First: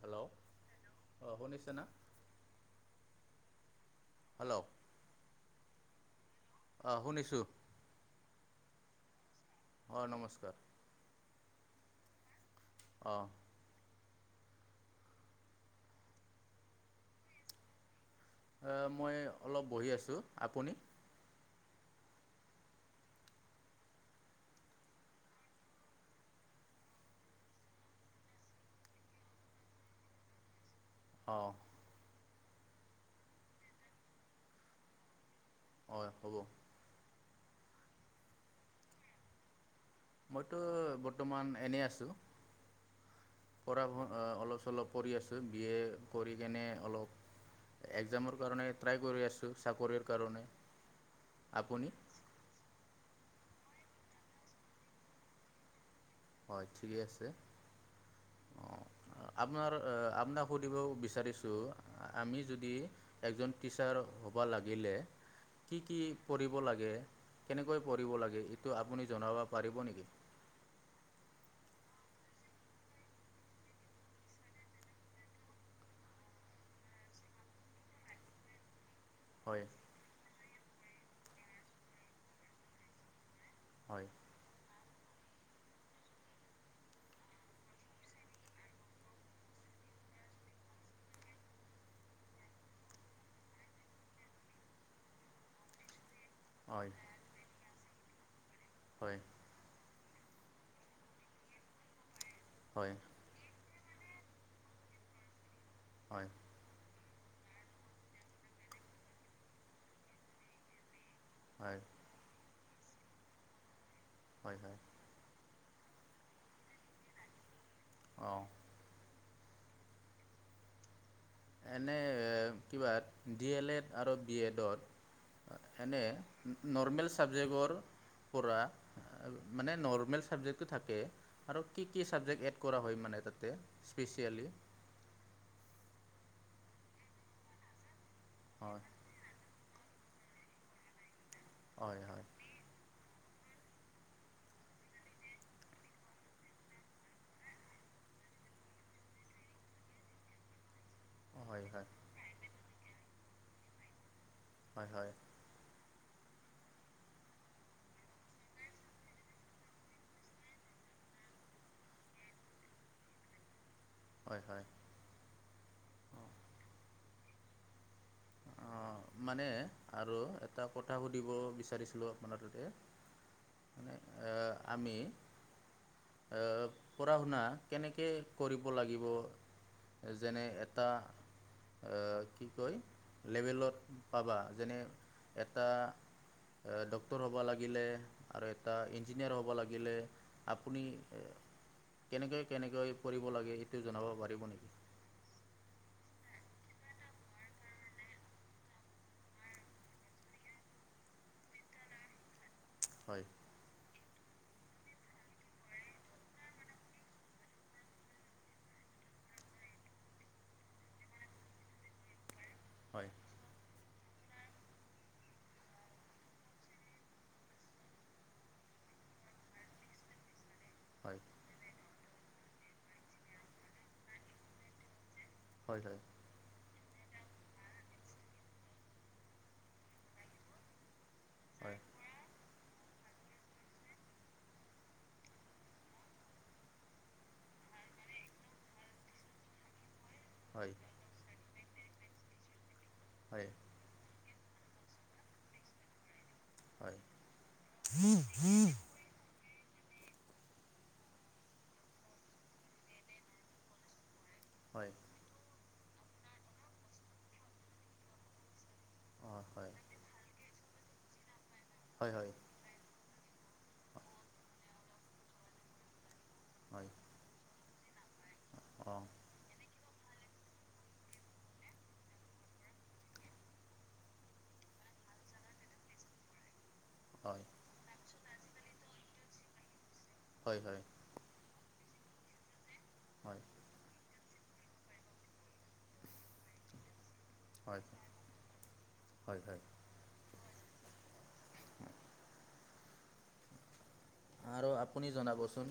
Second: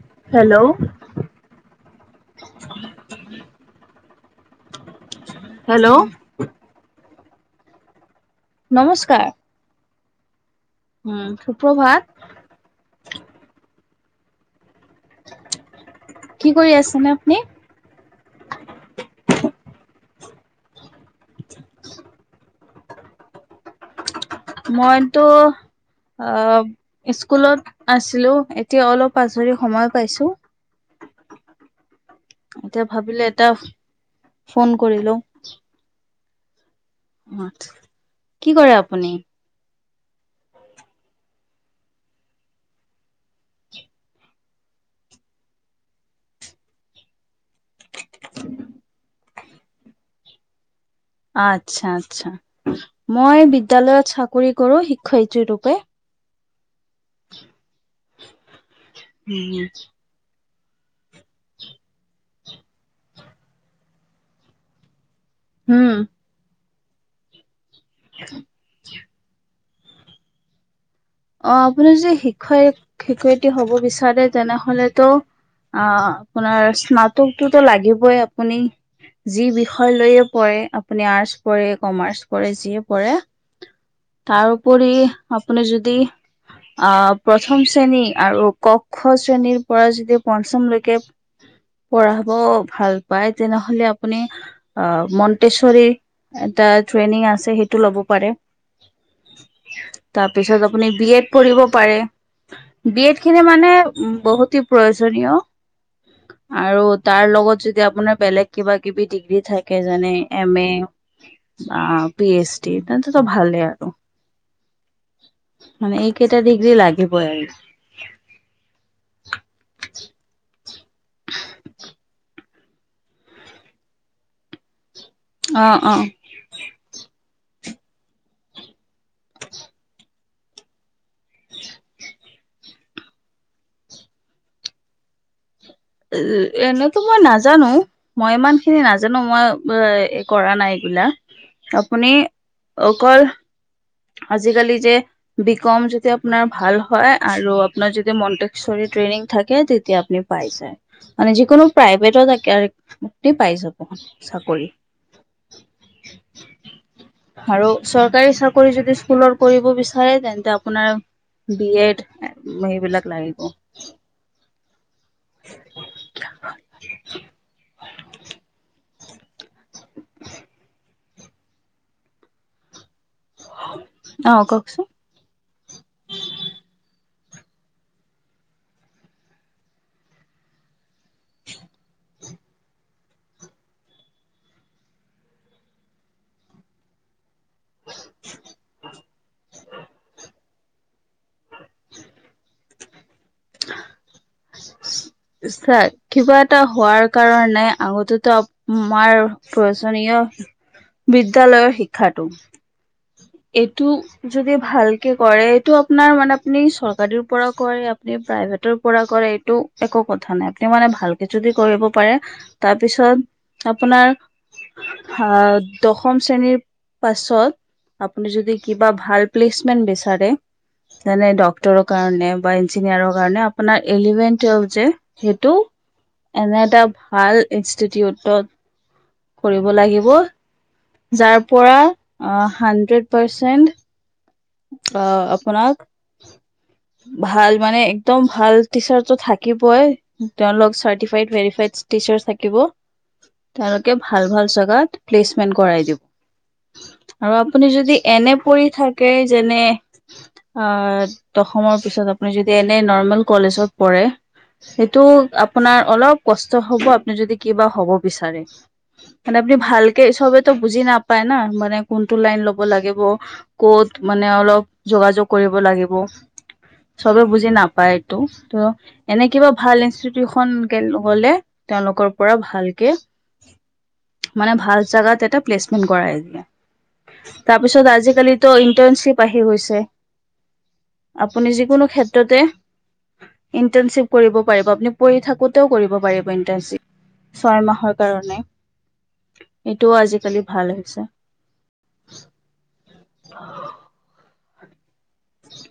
Hello অঁ শুনিছে না? হেল্ল। হেল্ল। অঁ শুনিছোঁ। নমস্কাৰ। হয় নমস্কাৰ। উম সুপ্ৰভাত। অঁহ। কি কৰি আছেনে আপুনি? অ মই অলপ বহি আছোঁ, আপুনি? মইতো অ স্কুলত আছিলো, এতিয়া অলপ আজৰি সময় পাইছো। অ'। এতিয়া ভাবিলে এটা ফোন কৰি লওঁ। হয় হ'ব। [unintelligible] কি কৰে আপুনি? মইতো বৰ্তমান এনেই আছোঁ। কৰা অলপ চলপ কৰি আছোঁ, বি এ কৰি কেনে অলপ একজামৰ কাৰণে ট্ৰাই কৰি আছোঁ, চাকৰিৰ কাৰণে। আচ্ছা আপুনি আচ্ছা। মই বিদ্যালয়ত চাকৰি কৰো শিক্ষয়িত্ৰী ৰূপে। হয় ঠিকেই আছে, অ', আপোনাৰ আপোনাক সুধিব বিচাৰিছোঁ আমি যদি এজন টিচাৰ হবা লাগিলে কি উম কি পঢ়িব লাগে, কেনেকৈ পঢ়িব লাগে এইটো আপুনি জনাব পাৰিব নেকি? অ', আপুনি যদি শিক্ষয়িত শিক্ষয়িত্ৰী হব বিচাৰে তেনেহলেতো অ', আপোনাৰ স্নাতকটোতো লাগিবই আপুনি যি হয় বিষয় লৈয়ে পঢ়ে আপুনি আৰ্টচ পঢ়ে, কমাৰ্চ পঢে, যিয়ে পঢ়ে হয়। তাৰ উপৰি আপুনি যদি আহ প্ৰথম শ্ৰেণী আৰু কওক দুক্ষ শ্ৰেণীৰ পৰা যদি পঞ্চমলৈকে পঢ়াব ভাল পাই তেনেহলে আপুনি আহ মন্তেশ্বৰী এটা হয় ট্ৰেইনিং আছে সেইটো লব পাৰে। হয়। তাৰপিছত আপুনি বি এড পঢ়িব পাৰে, হয় বি এড [unintelligible] খিনি মানে উ বহুতে প্ৰয়োজনীয়। হয়। আৰু তাৰ লগত যদি আপোনাৰ বেলেগ কিবা কিবি ডিগ্ৰী থাকে যেনে এম এ হয় বা পি এইচ ডি এ তেন্তেতো ভালে আৰু। হয় হয়। মানে এইকেইটা ডিগ্ৰী লাগিবই আৰু। অ'। এনে কিবা ডি এল এড আৰু বি এডত অ', এনে অ'। নৰ্মেল চাবজেক্টৰ পৰা, মানে নৰ্মেল ছাবজেক্টো থাকে। আৰু কি কি চাবজেক্ট এড কৰা হয় মানে তাতে স্পেচিয়েলি। উ, এনেতো মই নাজানো, মই ইমান খিনি হয় নাজানো। জানো কৰা নাই এইবিলাক, হয় আপুনি হয় অকল আজিকালি যে বি কম যদি আপোনাৰ ভাল হয় আৰু আপোনাৰ যদি মন্টেছৰী ট্ৰেইনিং থাকে তেতিয়া আপনি পাই যায়। মানে যিকোনো হয় হয় প্ৰাইভেটত [unintelligible] পাই যাব চাকৰি। হয় হয় আৰু চৰকাৰী চা কৰি যদি স্কুলত কৰিব বিচাৰে তেন্তে আপোনাৰ বি এড সেইবিলাক লাগিব। হয় হয়। [inaudible] অ'', মানে আৰু এটা কথা সুধিব বিচাৰিছিলোঁ আপোনাৰ তাতে মানে অ', কওকচোন। আমি এ, পঢ়া শুনা কেনেকে কৰিব লাগিব যেনে এ টা এ, কি কয় লেভেলত পাবা যেনে এটা ডক্তৰ হ'ব লাগ গিলে আৰু এটা ইঞ্জিনিয়াৰ হ'ব লাগিলে আপুনি এ কেনেকে কেনেকৈ পৰিব লাগে সেইটো জনাব পাৰিব নেকি? চাক কিবা এটা হোৱাৰ কাৰণে আগতেতো আ-আমাৰ প্ৰয়োজনীয় বিদ্যালয়ৰ শিক্ষাটো। হয়। এইটো যদি ভালকে কৰে, এইটো আপোনাৰ মানে আপুনি চৰকাৰীৰ পৰা কৰে নে প্ৰাইভেটৰ পৰা কৰে এইটো একো কথা নাই, তেওঁ মানে ভালকে যদি কৰিব পাৰে হয় তাৰপিছত আপোনাৰ আহ, দশম শ্ৰেণীৰ পাছত আপুনি যদি কিবা ভাল প্লিছমেন বিচাৰে হয় যেনে ডক টৰৰ কাৰণে বা ইঞ্জিনিয়াৰৰ কাৰণে আপোনাৰ ইলেভেন টোৱেলভ যে সেইটো হয় হয়। এনে এটা ভাল ইনষ্টিটিউটত কৰিব লাগিব যাৰ পৰা হয় হাণ্ড্ৰেড পাৰ্চেণ্ট আ, আপোনাক ভাল মানে একদম ভাল টিচাৰটো থাকিবই হয় তেওঁলোক চাৰ্টিফাইড, বেৰিফাইড টিচাৰ্ছ থাকিব। হয়। তেওঁলোকে ভাল ভাল জাগাত প্লেচমেন্ট কৰাই দিব। হয় আৰু আপুনি যদি এনে পৰি থাকে যেনে আ, দশমৰ পিছত আপুনি যদি এনে নৰ্মেল কলেজত পঢ়ে হয় সেইটো আপোনাৰ অলপ কষ্ট আপুনি যদি কিবা হ'ব বিচাৰে। মানে অঁ আপুনি হয় ভালকে চবেতো বুজি নাপায় না, মানে হয় কোনটো হয় লাইন ল'ব লাগিব। ক'ত মানে অলপ যোগাযোগ কৰিব লাগিব। হয়। চবে বুজি নাপায় এইটো ত' অঁ এনে কিবা ভাল ইনষ্টিটিউশনকে হ'লে তেওঁলোকৰ পৰা ভালকে মানে ভাল জাগাত এটা প্লেচমেন্ট কৰাই [unintelligible] হয় তাৰ পিছত আজিকালিতো ইন্টাৰ্নশ্বিপ আহি গৈছে। হয় হয়। আপুনি যিকোনো ক্ষেত্ৰতে হয়। ইণ্টাৰ্ণশ্বিপ কৰিব পাৰিব, আপুনি পঢ়ি থাকোঁতেও কৰিব পাৰিব ইণ্টাৰ্ণশ্বিপ। ছয় হয় হয় মাহৰ কাৰণে, হয় হয় এইটোও আজিকালি ভাল হৈছে। [inaudible] আৰু আপুনি জনাবচোন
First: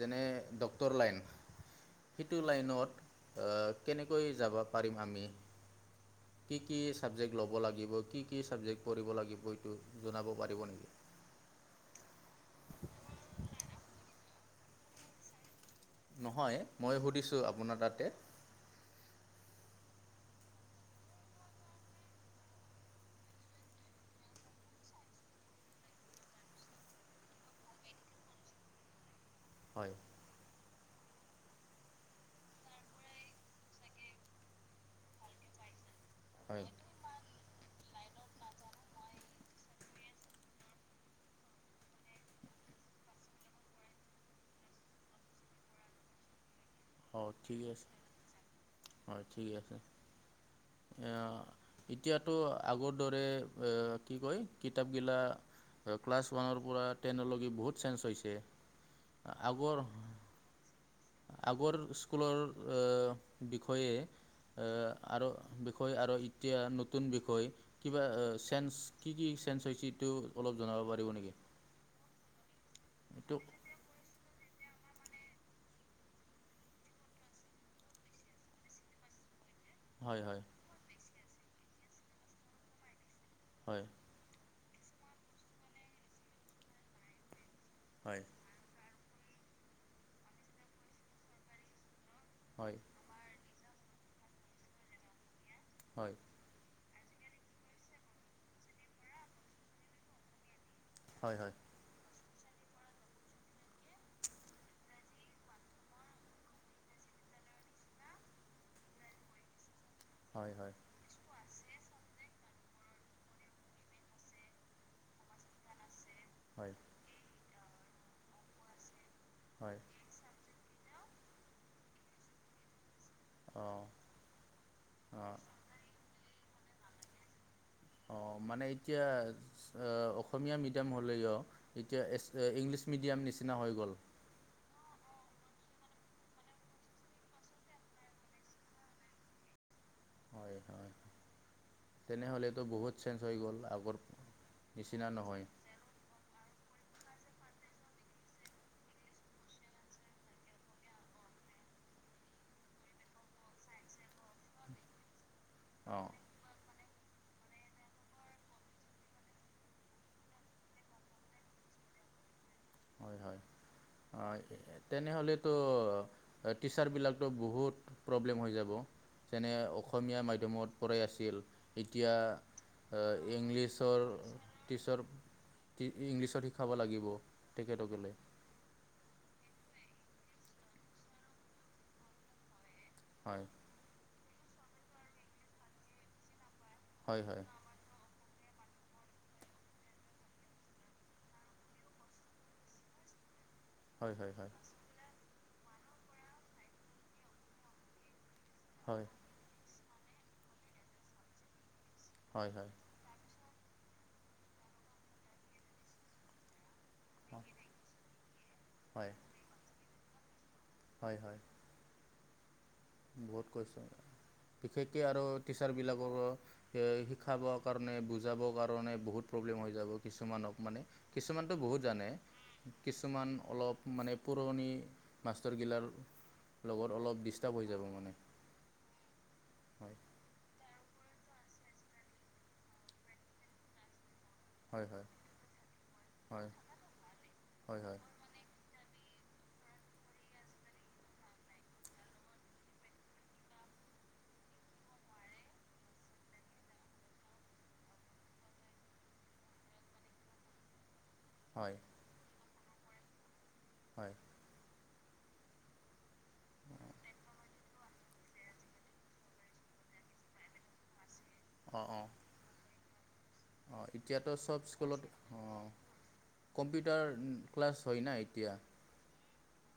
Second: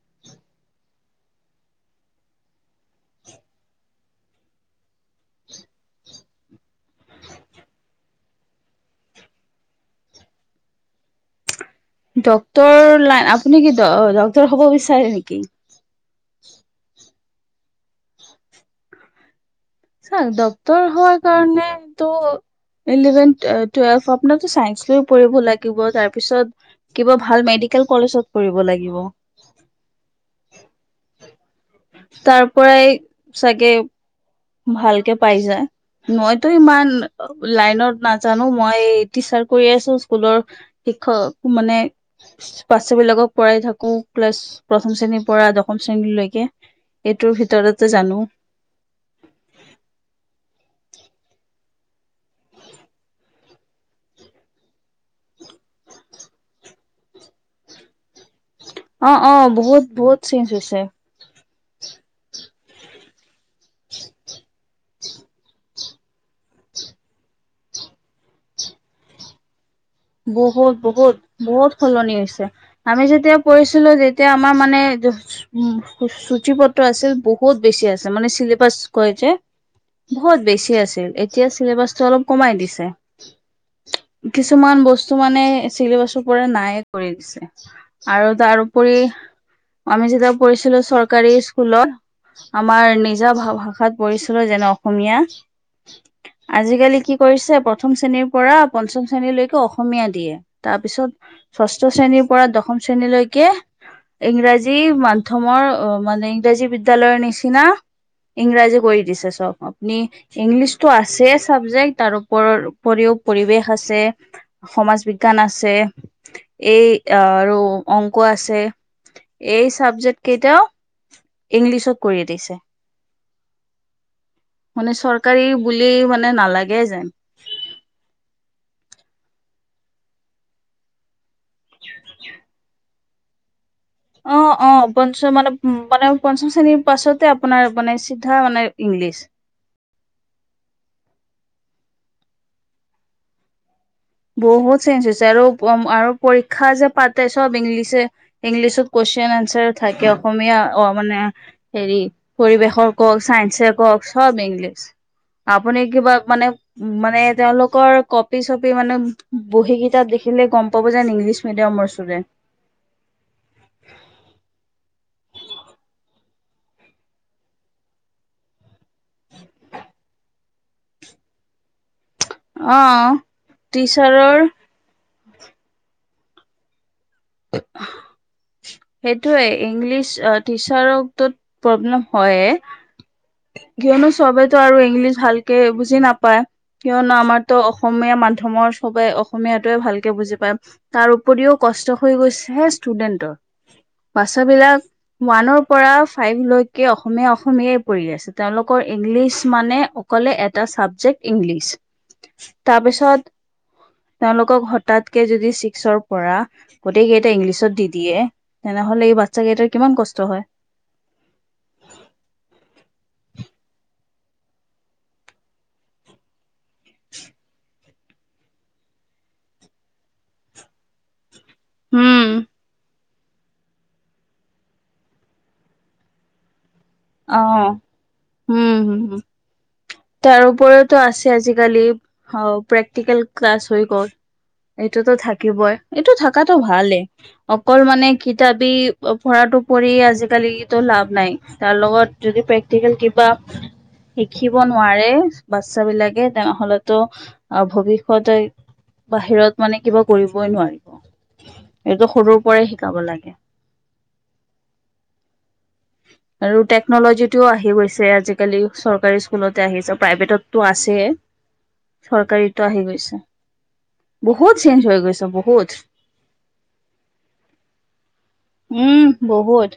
যেনে ডক্টৰ লাইন সিটো লাইনত আ, কেনেকৈ যাব পাৰিম আমি? [inaudible] কি কি ছাবজেক্ট ল'ব লাগিব, কি কি ছাবজেক্ট পঢ়িব লাগিব এইটো জনাব পাৰিব নেকি? ডক্টৰ লাইন, আপুনি কি ডক্টৰ হ'ব বিচাৰে নেকি? নহয়, মই সুধিছোঁ আপোনাৰ তাতে চাক ডক্টৰ হোৱাৰ কাৰণেতো ইলেভেন, টুৱেলভ আপোনাৰো চাইন্স লৈ পঢ়িব লাগিব। তাৰপিছত কিবা ভাল মেডিকেল কলেজত পঢ়িব লাগিব। হয়। তাৰপৰাই চাগে ভালকে পাই যায় মইতো হয় ইমান লাইনত নাজানো, মই টিচাৰ কৰি আছো স্কুলৰ। শিক্ষক মানে পঢ়াই থাকো ক্লাছ প্ৰথম শ্ৰেণীৰ পৰা দশম শ্ৰেণীলৈকে। এইটোৰ অ', ঠিকে ভিতৰতে আছে, জানো। হয়, ঠিক আছে। অ', এতিয়াতো আগৰ দৰে কি কয়, কিতাপ গিলা ক্লাছ ওৱান পৰা টেনলৈক বহুত চেঞ্জ হৈছে। অ', অ', আগৰ বহুত, বহুত চেনচ হৈছে। আগৰ স্কুলৰ বিষয়ে এ আৰু বিষয় আৰু এতিয়া নতুন বিষয়, কিবা চেঞ্জ কি, কি চেঞ্জ হৈছে। এইটো অলপ বহুত, জনাব পাৰিব বহুত নেকি বহুত সলনি হৈছে। আমি এইটো যেতিয়া পঢ়িছোঁ ছিলো যেতিয়া আমাৰ মানে সূচীপত্ৰ আছিল বহুত বেছি আছে, মানে চিলেবাচ কয় যে। হয় বহুত হয় বেছি আছিল, এতিয়া চিলেবাছটো অলপ কমাই দিছে। হয় কিছুমান বস্তু মানে চিলেবাছৰ পৰা নাই কৰি দিছে, আৰু হয় তাৰ পঢ়ি আমি যেতিয়া পঢ়িছিলো চৰকাৰী স্কুলত হয় আমাৰ নিজা ভাষাত পঢ়িছিলো, যেনে, অসমীয়া। হয় আজিকালি কি কৰিছে, প্ৰথম শ্ৰেণীৰ পৰা পঞ্চম শ্ৰেণীলৈকে অসমীয়া দিয়ে। হয় হয় হয় তাৰপিছত ষষ্ঠ শ্ৰেণীৰ পৰা দশম শ্ৰেণীলৈকে ইংৰাজী মাধ্যমৰ মানে ইংৰাজী বিদ্যয়ালয়ৰ নিচিনা ইংৰাজী কৰি দিছে চব অ। নি হয় ইংলিছটো আছে চাবজেক্ট তাৰ ওপৰ উপৰিও পৰিৱেশ আছে। সমাজ বিজ্ঞান আছে হয় হয় এই আৰু অংক আছে। এই হয় চাবজেক্ট কেইটাও ইংলিছত কৰি দিছে। অঁ মানে অঁ চৰকাৰী বুলি মানে নালাগে যে। অঁ মানে এতিয়া এ অসমীয়া মিডিয়াম হ'লেও এতিয়া ইংলিছ। মিডিয়াম নিচিনা হৈ গ'ল। অ অ পঞ্চম মানে মানে পঞ্চম শ্ৰেণীৰ পাছতে আপোনাৰ মানে চিধা মানে ইংলিছ। হয় হয় তেনেহ'লেতো বহুত চেঞ্জ হৈ গ'ল আগৰ। বহুত চেঞ্জ নিচিনা হৈছে নহয় আৰু পম আৰু পৰীক্ষা যে পাতে চব ইংলিছে। ইংলিছত কুৱেশন এনচাৰ থাকে অসমীয়া অ মানে। হেৰি পৰিৱেশৰ কওক চাইন্ঞ্চে। কওক চব ইংলিছ আপুনি অঁ কিবা মানে মানে তেওলোকৰ কপি চপি। মানে বহী কেইটা দেখিলে গম পাব যেন ইংলিছ মিডিয়ামৰ চুডেণ্ট। হয় হয় অ তেনেহলে টো। টিচাৰবিলাক টো বহুত প্ৰব্লেম হৈ যাব। যেনে অসমীয়া মাধ্যমত পঢ়াই আছিল এতিয়া। অ এই ইংলিছৰ টিচাৰৰ টিচাৰ ইংলিচত শিকাব লাগিব। তেখেত সকলে। সেইটোয়ে ইংলিছ অ টিচাৰত টো প্ৰব্লেম হয়ে। হয়। কিয়নো চবেতো আৰু ইংলিছ ভালকে বুজি নাপায়, কিয়নো হয় হয় আমাৰতো অস অসমীয়া মাধ্যমৰ চবেই অসমীয়াটোৱে ভালকৈ বুজি পায়। তাৰ উপৰিও কষ্ট হৈ গৈছে হে ষ্টুডেন্টৰ। হয় হয় বাচ্ছা হয় বিলাক ওৱানৰ পৰা ফাইভ লৈকে অসমীয়া-অসমীয়াই পঢ়ি আছে। তেওঁলোকৰ হয় ইংলিছ মানে অকলে এটা চাবজেক্ট ইংলিছ। হয় হয় তাৰপিছত তেওঁলোকক হঠাৎকে যদি ছিক্সৰ পৰা গোটেইকেইটা ইংলিছত দি দিয়ে, তেনেহ'লে হয় এই বাচ্ছা কেইটাৰ কিমান কষ্ট হয়। হয়, হয়। বহুত কষ্ট হয়। বিশেষকে আৰু টিচাৰবিলাকৰো শিকাব কাৰণে মানে বুজাবৰ কাৰণে বহুত প্ৰব্লেম হৈ যাব, কিছুমানক মানে। কিছুমানটো বহুত জানে, উম। কিছ ছুমান অলপ মানে পুৰণি মাষ্টৰগিলাৰ লগত অলপ অ [unintelligible] হৈ যাব মানে, উম হম। হম। হয়। তাৰ উপৰিওতো আছে আজিকালি অ, প্ৰেক্টিকেল ক্লাছ হৈ গ'ল। হয় হয় এইটোতো থাকিবই, এইটো হয় থকাটো ভালেই। অকল হয় হয় মানে কিতাপি পঢ়াটো পৰি আজিকালি লাভ নাই, তাৰ লগত যদি প্ৰেক্টিকেল কিবা শিকিব নোৱাৰে বাচ্ছা বিলাকে, তেনেহ'লেতো অ ভৱিষ্যতে বাহিৰত মানে কিবা কৰিবই নোৱাৰিব। হয়। এইটো সৰুৰ পৰাই শিকাব লাগে। হয়। আৰু টেকনলজি টোও আহি গৈছে, আজিকালি চৰকাৰী স্কুলতে আহিছে, প্ৰাইভেটত তো আছেই, অঁ অঁ চৰকাৰীটো আহি গৈছে। অঁ, এতিয়াতো বহুত চব চেঞ্জ হৈ স্কুলত গৈছে অ বহুত কম্পিউটাৰ ক্লাছ হয় না এতিয়া। উম বহুত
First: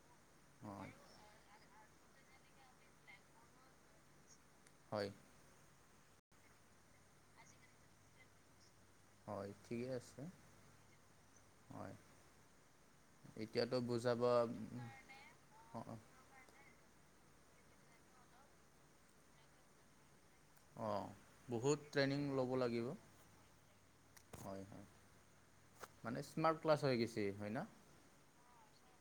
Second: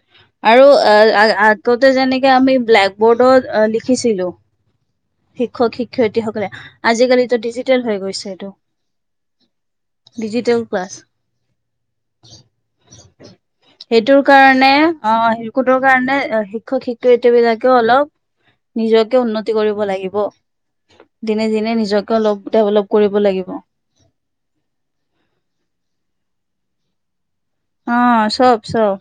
আৰু আৰু অঁ আ আ আগতে যেনেকে আমি ব্লেক বৰ্ডত লিখিছিলোঁ হয়। শিক্ষক-শিক্ষয়িত্ৰীসকলে, আজিকালিতো ডিজিটেল হৈ গৈছে এইটো। হয় ঠিকেই আছে ডিজিটেল ক্লাছ। হয় এতিয়াতো সেইটোৰ বুজাব কাৰণে অ' সেইটোৰ কাৰণে শিক্ষক-শিক্ষয়িত্ৰী বিলাকেও অলপ নিজকে উন্নতি কৰিব লাগিব। অঁ বহুত দিনে-দিনে নিজকে ট্ৰেইনিং অলপ ল'ব লাগিব ডেভেলপ কৰিব লাগিব। হয়, হয়, মানে ক্লাছ হৈ গৈছে হয়, না! অ', চব, চব।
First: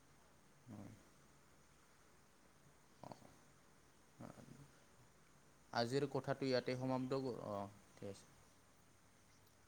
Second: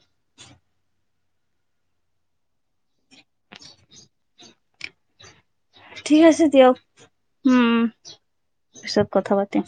অ'। আজিৰ ঠিক আছে কথাটো দিয়ক ইয়াতে সমাপ্ত কৰোঁ, উম অঁ', ঠিক আছে। পিছত কথা পাতিম।